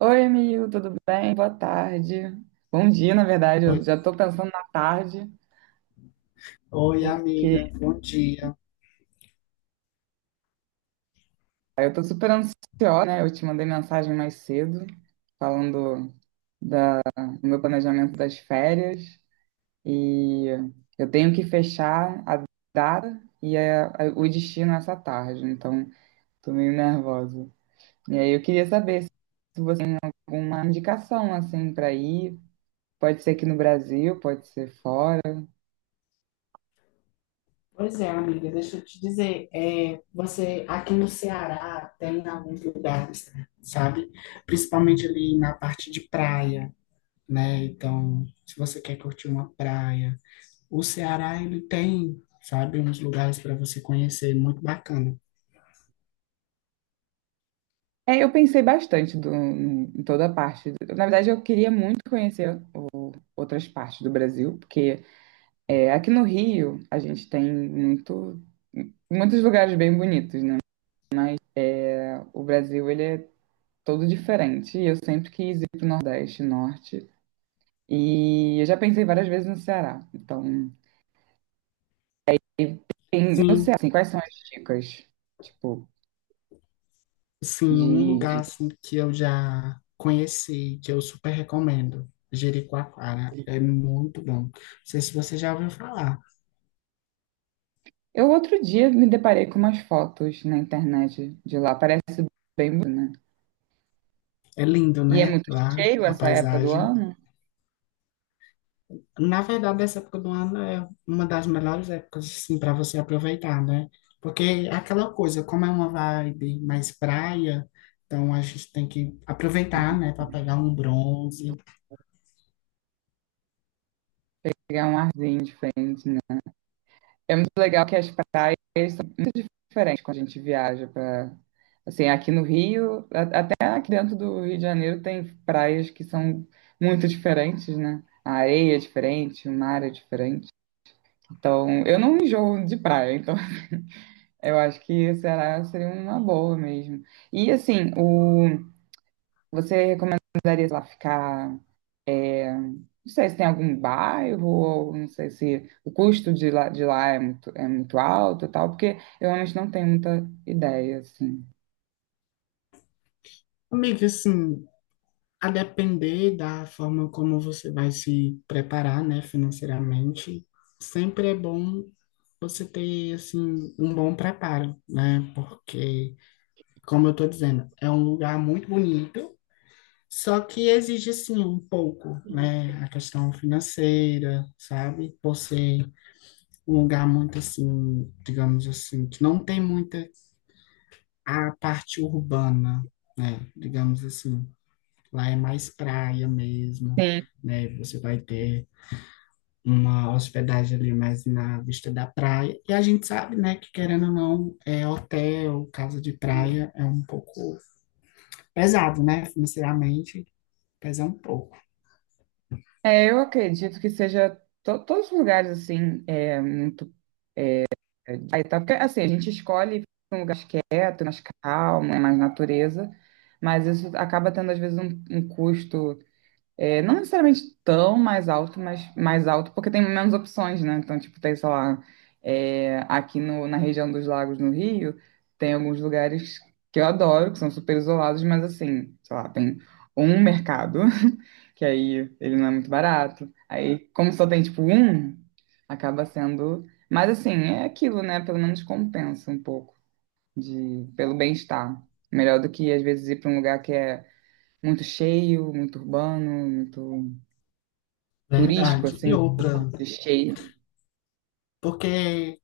Oi, amigo, tudo bem? Boa tarde. Bom dia, na verdade. Oi, Eu já tô pensando na tarde, oi, porque amiga, bom dia. eu tô super ansiosa, né? Eu te mandei mensagem mais cedo, falando da- do meu planejamento das férias. E eu tenho que fechar a data e o destino essa tarde, então tô meio nervosa. E aí eu queria saber se você tem alguma indicação, assim, para ir. Pode ser aqui no Brasil, pode ser fora. Pois é, amiga, deixa eu te dizer, é, você aqui no Ceará tem alguns lugares, sabe? Principalmente ali na parte de praia, né? Então, se você quer curtir uma praia, o Ceará ele tem, sabe, uns lugares para você conhecer muito bacana. É, eu pensei bastante em toda a parte. Na verdade, eu queria muito conhecer outras partes do Brasil, porque é, aqui no Rio a gente tem muitos lugares bem bonitos, né? O Brasil, ele é todo diferente. E eu sempre quis ir para o Nordeste, Norte. E eu já pensei várias vezes no Ceará. Então, no Ceará, Sim, assim, quais são as dicas? Tipo, sim, um de, lugar de... assim, que eu já conheci, que eu super recomendo, Jericoacoara, é muito bom. Não sei se você já ouviu falar. Eu outro dia me deparei com umas fotos na internet de lá. Parece bem bonito, né? É lindo, E é né? muito Lá, cheio a essa época do paisagem. ano, Na verdade, essa época do ano é uma das melhores épocas, assim, para você aproveitar, né? Porque é aquela coisa, como é uma vibe mais praia, então a gente tem que aproveitar, né, para pegar um bronze. pegar um arzinho. É muito legal que as praias são diferentes quando a gente viaja para assim, aqui no Rio, até aqui dentro do Rio de Janeiro tem praias que são muito diferentes, né? A areia é diferente, o mar é diferente. Então, eu não enjoo de praia, então eu acho que será seria uma boa mesmo. E assim, o você recomendaria sei lá ficar. Não sei se tem algum bairro, ou não sei se o custo de lá é é muito alto e tal, porque eu realmente não tenho muita ideia, assim. Amiga, assim, a depender da forma como você vai se preparar, né, financeiramente, sempre é bom você ter, assim, um bom preparo, né? Porque, como eu tô dizendo, é um lugar muito bonito. Só que exige sim um pouco, né? A questão financeira, sabe? Por ser um lugar muito assim, digamos assim, que não tem muita a parte urbana, né? Digamos assim, lá é mais praia mesmo, Sim. né? Você vai ter uma hospedagem ali mais na vista da praia. E a gente sabe, né, que querendo ou não, é hotel, casa de praia é um pouco pesado, né? Financeiramente pesa um pouco. É, eu acredito que seja todos os lugares, assim, é muito... É, aí tá, porque, assim, a gente escolhe um lugar mais quieto, mais calmo, né, mais natureza, mas isso acaba tendo, às vezes, um custo. É, não necessariamente tão mais alto, mas mais alto, porque tem menos opções, né? Então, tipo, tem, sei lá, é, aqui no, na região dos lagos no Rio, tem alguns lugares que eu adoro, que são super isolados, mas assim, sei lá, tem um mercado, que aí ele não é muito barato. Aí, como só tem, tipo, um, acaba sendo. Mas assim, é aquilo, né? Pelo menos compensa um pouco de, pelo bem-estar. Melhor do que, às vezes, ir para um lugar que é muito cheio, muito urbano, muito turístico, Verdade. E assim, outra. de cheio. Porque,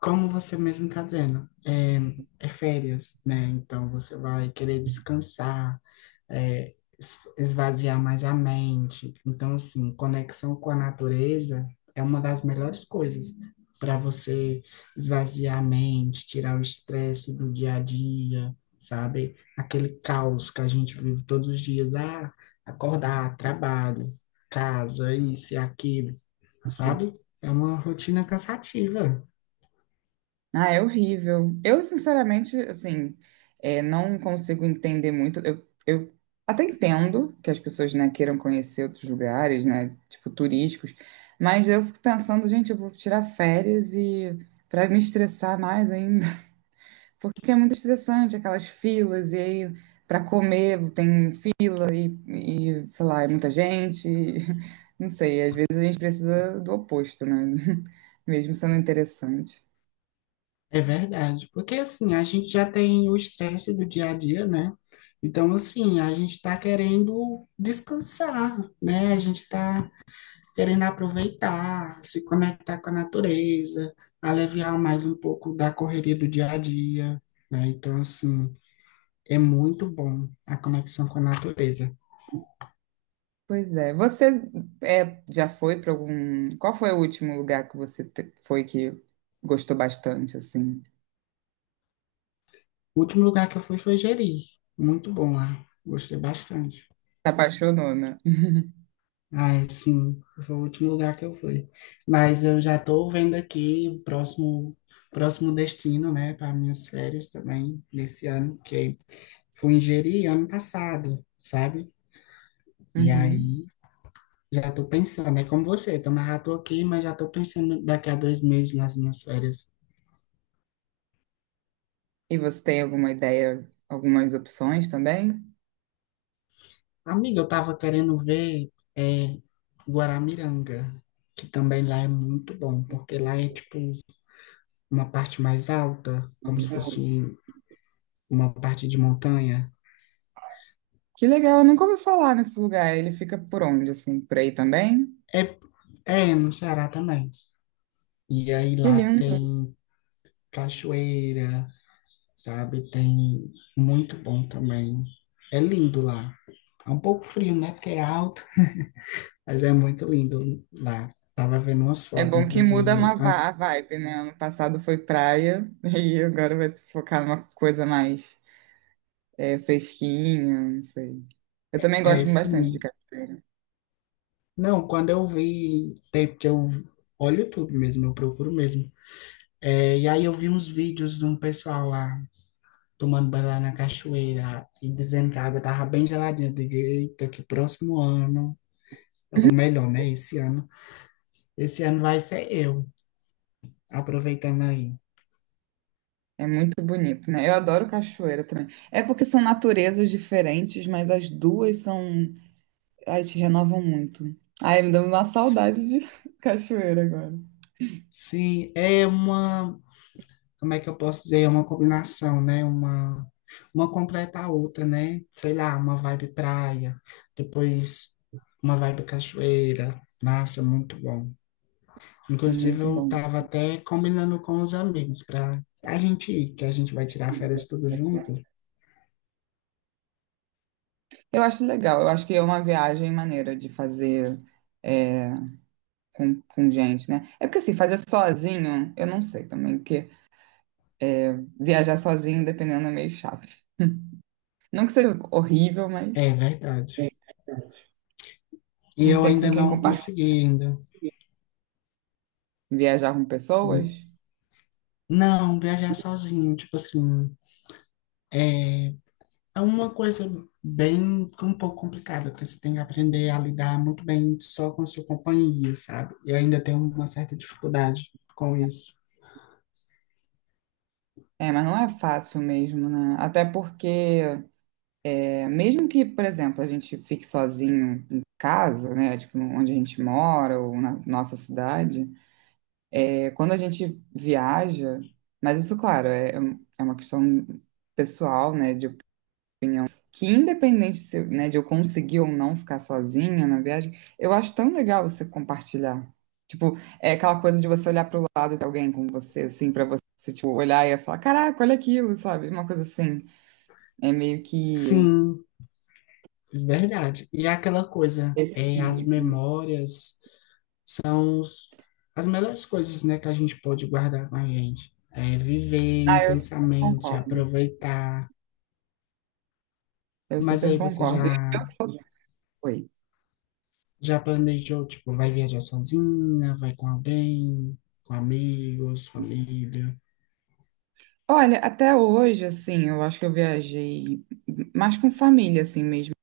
como você mesmo está dizendo, é, é férias, né? Então você vai querer descansar, é, esvaziar mais a mente. Então, assim, conexão com a natureza é uma das melhores coisas para você esvaziar a mente, tirar o estresse do dia a dia, sabe? Aquele caos que a gente vive todos os dias, ah, acordar, trabalho, casa, isso e aquilo, sabe? É uma rotina cansativa. Ah, é horrível. Eu, sinceramente, assim, é, não consigo entender muito. Eu até entendo que as pessoas, né, queiram conhecer outros lugares, né, tipo turísticos, mas eu fico pensando, gente, eu vou tirar férias e para me estressar mais ainda, porque é muito estressante aquelas filas e aí para comer tem sei lá, é muita gente. Não sei, às vezes a gente precisa do oposto, né? Mesmo sendo interessante. É verdade, porque assim, a gente já tem o estresse do dia a dia, né? Então, assim, a gente está querendo descansar, né? A gente está querendo aproveitar, se conectar com a natureza, aliviar mais um pouco da correria do dia a dia, né? Então, assim, é muito bom a conexão com a natureza. Pois é. Você é, já foi para algum. Qual foi o último lugar que você foi que gostou bastante, assim? O último lugar que eu fui foi Jeri, muito bom lá, gostei bastante. Se apaixonou, né? Ah, sim, foi o último lugar que eu fui. Mas eu já estou vendo aqui o próximo destino, né, para minhas férias também, desse ano, que fui em Jeri ano passado, sabe? E Uhum. aí já estou pensando, é como você, então mas já tô aqui, mas já estou pensando daqui a dois meses nas minhas férias. E você tem alguma ideia, algumas opções também? Amiga, eu estava querendo ver é, Guaramiranga, que também lá é muito bom, porque lá é tipo uma parte mais alta, como se fosse uma parte de montanha. Que legal, eu nunca ouvi falar nesse lugar. Ele fica por onde, assim? Por aí também? É, é no Ceará também. E aí Que lá lindo. tem cachoeira, sabe? Tem muito bom também. É lindo lá. É um pouco frio, né? Porque é alto, mas é muito lindo lá. Tava vendo umas É fotos, bom que muda inclusive. uma Ah, a vibe, né? Ano passado foi praia e agora vai se focar numa coisa mais é, fresquinha, não sei. Eu também é, gosto bastante de sim. cachoeira. Não, quando eu vi, tem porque eu olho tudo mesmo, eu procuro mesmo. É, e aí eu vi uns vídeos de um pessoal lá tomando banho lá na cachoeira e dizendo que a água tava bem geladinha. Eu digo, eita, que próximo ano, ou melhor, né? Esse ano vai ser eu, aproveitando aí. É muito bonito, né? Eu adoro cachoeira também. É porque são naturezas diferentes, mas as duas são. Ai, te renovam muito. Ai, me dá uma S- saudade de cachoeira agora. Sim, é uma, como é que eu posso dizer? É uma combinação, né? Uma completa a outra, né? Sei lá, uma vibe praia, depois uma vibe cachoeira. Nossa, muito bom. É Inclusive, muito eu bom. tava até combinando com os amigos para a gente ir, que a gente vai tirar férias tudo junto. Eu acho legal. Eu acho que é uma viagem maneira de fazer. É, com gente, né? É porque assim, fazer sozinho, eu não sei também, porque é, viajar sozinho, dependendo, é meio chato. Não que seja horrível, mas É verdade. é. E Não eu tem com ainda quem não compartilhar. consegui ainda. Viajar com pessoas. Não, viajar sozinho, tipo assim, é uma coisa bem um pouco complicada, porque você tem que aprender a lidar muito bem só com a sua companhia, sabe? Eu ainda tenho uma certa dificuldade com isso. É, mas não é fácil mesmo, né? Até porque, é, mesmo que, por exemplo, a gente fique sozinho em casa, né? Tipo, onde a gente mora ou na nossa cidade, é, quando a gente viaja, mas isso, claro, é, é uma questão pessoal, né? De que independente se, né, de eu conseguir ou não ficar sozinha na viagem, eu acho tão legal você compartilhar. Tipo, é aquela coisa de você olhar pro lado de alguém com você, assim, pra você, tipo, olhar e falar, caraca, olha aquilo, sabe? Uma coisa assim. É meio que Sim, verdade. E é aquela coisa, esse é, as equilíbrio. memórias são as melhores coisas, né, que a gente pode guardar com a gente. É viver Ah, eu super intensamente, concordo. aproveitar. Eu Mas super aí você concordo. E eu já. sou... Oi. Já planejou, tipo, vai viajar sozinha, vai com alguém, com amigos, família? Olha, até hoje, assim, eu acho que eu viajei mais com família, assim, mesmo.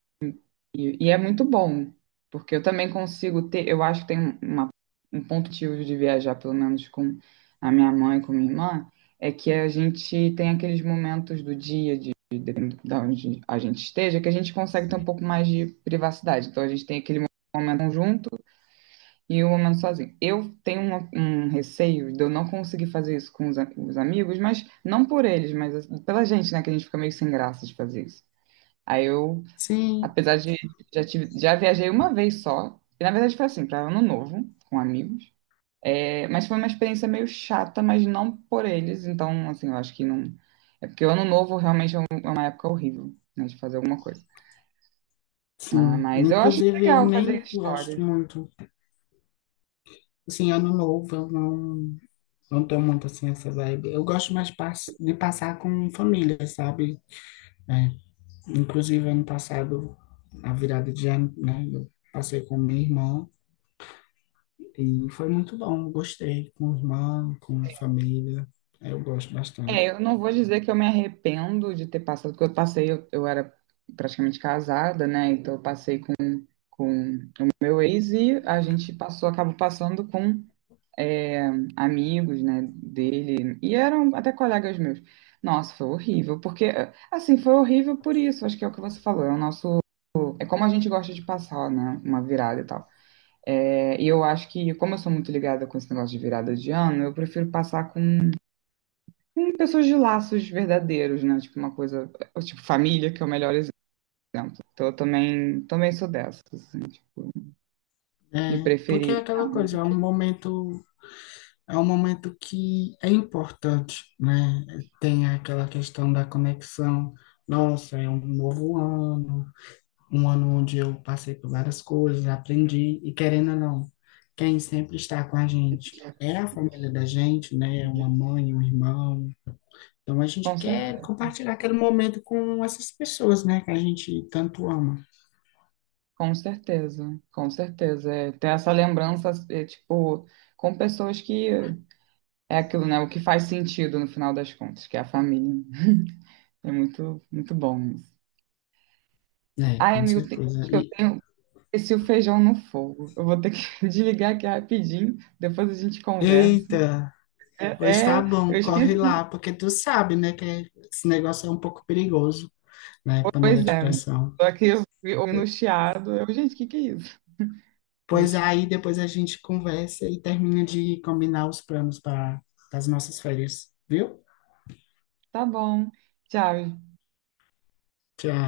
E é muito bom, porque eu também consigo ter, eu acho que tem uma, um ponto positivo de viajar, pelo menos com a minha mãe, e com minha irmã, é que a gente tem aqueles momentos do dia, de, da onde a gente esteja, que a gente consegue ter um pouco mais de privacidade. Então a gente tem aquele momento junto e o momento sozinho. Eu tenho um, receio de eu não conseguir fazer isso com os, os amigos, mas não por eles, mas pela gente, né? Que a gente fica meio sem graça de fazer isso. Aí eu Sim, apesar de já, tive, já viajei uma vez só. E na verdade foi assim, para Ano Novo, com amigos. É, mas foi uma experiência meio chata, mas não por eles. Então, assim, eu acho que não. É porque o Ano Novo realmente é é uma época horrível, né, de fazer alguma coisa. Ah, sim. mas eu acho Inclusive, eu legal fazer nem gosto histórias. muito. Assim, ano novo, eu não, não tô muito assim essa vibe. Eu gosto mais de passar com família, sabe? É. Inclusive, ano passado, a virada de ano, né? Eu passei com minha irmã e foi muito bom. Gostei. Com irmã, com família. É, eu gosto É, bastante. eu não vou dizer que eu me arrependo de ter passado, porque eu passei, eu era praticamente casada, né? Então eu passei com o meu ex e a gente passou, acabou passando com amigos, né, dele, e eram até colegas meus. Nossa, foi horrível, porque, assim, foi horrível por isso, acho que é o que você falou, é o nosso, é como a gente gosta de passar, né, uma virada e tal. É, e eu acho que, como eu sou muito ligada com esse negócio de virada de ano, eu prefiro passar com pessoas de laços verdadeiros, né, tipo uma coisa, tipo família, que é o melhor exemplo. Então eu também, também sou dessas, assim, tipo, de É, porque é preferir ficar. aquela coisa, é um momento que é importante, né? Tem aquela questão da conexão. Nossa, é um novo ano, um ano onde eu passei por várias coisas, aprendi, e querendo ou não, quem sempre está com a gente é a família da gente, né? É uma mãe, um irmão. Então a gente Com quer certeza. compartilhar aquele momento com essas pessoas, né? Que a gente tanto ama. Com certeza, com certeza. É, ter essa lembrança, é, tipo, com pessoas que é aquilo, né? O que faz sentido no final das contas, que é a família. É muito, muito bom isso. É, Ai, com amigo, tem- certeza. acho que eu E, tenho esse o feijão no fogo. Eu vou ter que desligar aqui rapidinho, depois a gente conversa. eita! Pois É, tá é, eu bom, corre esqueci. lá, porque tu sabe, né, que esse negócio é um pouco perigoso, né, panela Pois de é, pressão. tô aqui ouvindo o chiado. Eu, gente, o que que é isso? Pois Deixa. aí depois a gente conversa e termina de combinar os planos para as nossas férias, viu? Tá bom. Tchau. Tchau.